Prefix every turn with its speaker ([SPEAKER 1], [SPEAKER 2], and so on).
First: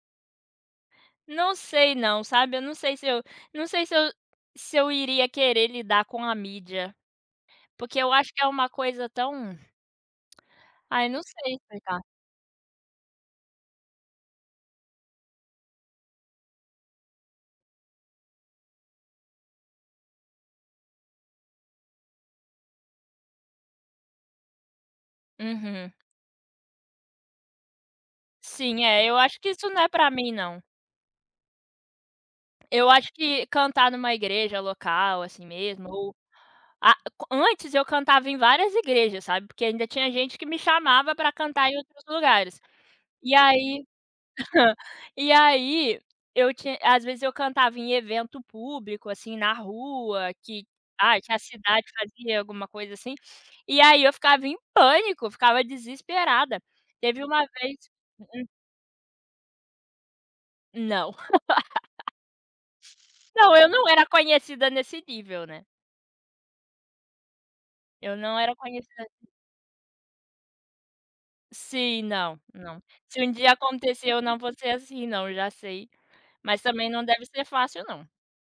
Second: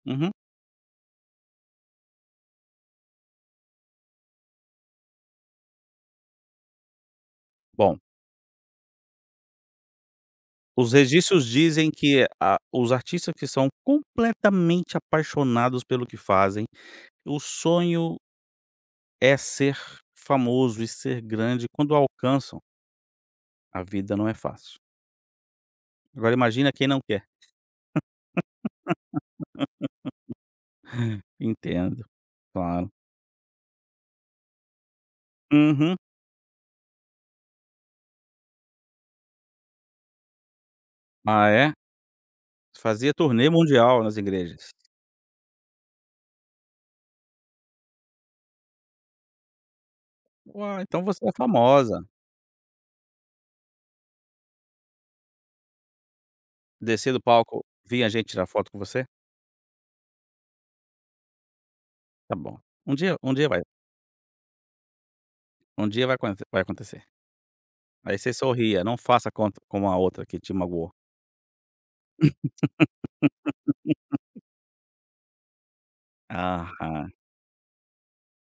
[SPEAKER 1] Uhum.
[SPEAKER 2] Não sei não, sabe. Eu não sei se eu não sei se eu se eu iria querer lidar com a mídia. Porque,
[SPEAKER 1] Bom.
[SPEAKER 2] eu acho que é uma coisa tão
[SPEAKER 1] Os
[SPEAKER 2] Ai, não
[SPEAKER 1] registros
[SPEAKER 2] sei
[SPEAKER 1] dizem
[SPEAKER 2] explicar.
[SPEAKER 1] que a, os artistas que são completamente apaixonados pelo que fazem, o sonho é ser famoso e ser grande quando alcançam a vida não é fácil.
[SPEAKER 2] Uhum.
[SPEAKER 1] Agora, imagina quem não quer.
[SPEAKER 2] Sim. É. Eu acho que, isso, não é pra mim, não.
[SPEAKER 1] Entendo.
[SPEAKER 2] Eu
[SPEAKER 1] Claro.
[SPEAKER 2] acho que cantar numa igreja local, assim, mesmo
[SPEAKER 1] Uhum.
[SPEAKER 2] ou Ah, co antes, eu cantava em várias igrejas, sabe. Porque ainda tinha gente que me chamava pra
[SPEAKER 1] Ah
[SPEAKER 2] cantar
[SPEAKER 1] é?
[SPEAKER 2] em outros lugares.
[SPEAKER 1] Fazia
[SPEAKER 2] E,
[SPEAKER 1] turnê
[SPEAKER 2] aí
[SPEAKER 1] mundial nas igrejas.
[SPEAKER 2] E aí, eu ti às vezes, eu cantava em evento público, assim, na rua
[SPEAKER 1] U
[SPEAKER 2] que
[SPEAKER 1] ah, então,
[SPEAKER 2] ai,
[SPEAKER 1] você é
[SPEAKER 2] tinha cidade que
[SPEAKER 1] famosa.
[SPEAKER 2] fazia alguma coisa, assim. E aí, eu ficava em pânico. Ficava desesperada.
[SPEAKER 1] Descia
[SPEAKER 2] Teve
[SPEAKER 1] do
[SPEAKER 2] uma
[SPEAKER 1] palco.
[SPEAKER 2] vez que
[SPEAKER 1] Vinha gente
[SPEAKER 2] Hum.
[SPEAKER 1] tirar foto com você?
[SPEAKER 2] Não.
[SPEAKER 1] Tá bom. Um dia um dia
[SPEAKER 2] Não.
[SPEAKER 1] vai.
[SPEAKER 2] Eu não era conhecida nesse nível, né.
[SPEAKER 1] Um dia vai acuan vai acontecer.
[SPEAKER 2] Eu
[SPEAKER 1] Aí, você
[SPEAKER 2] não era
[SPEAKER 1] sorria, não
[SPEAKER 2] conhecida assim.
[SPEAKER 1] faça cont como a outra que te magoou.
[SPEAKER 2] Sim. Não. Não. Se um dia acontecer eu não vou ser assim não. Eu já sei. Mas também não
[SPEAKER 1] Aham.
[SPEAKER 2] deve ser fácil, não.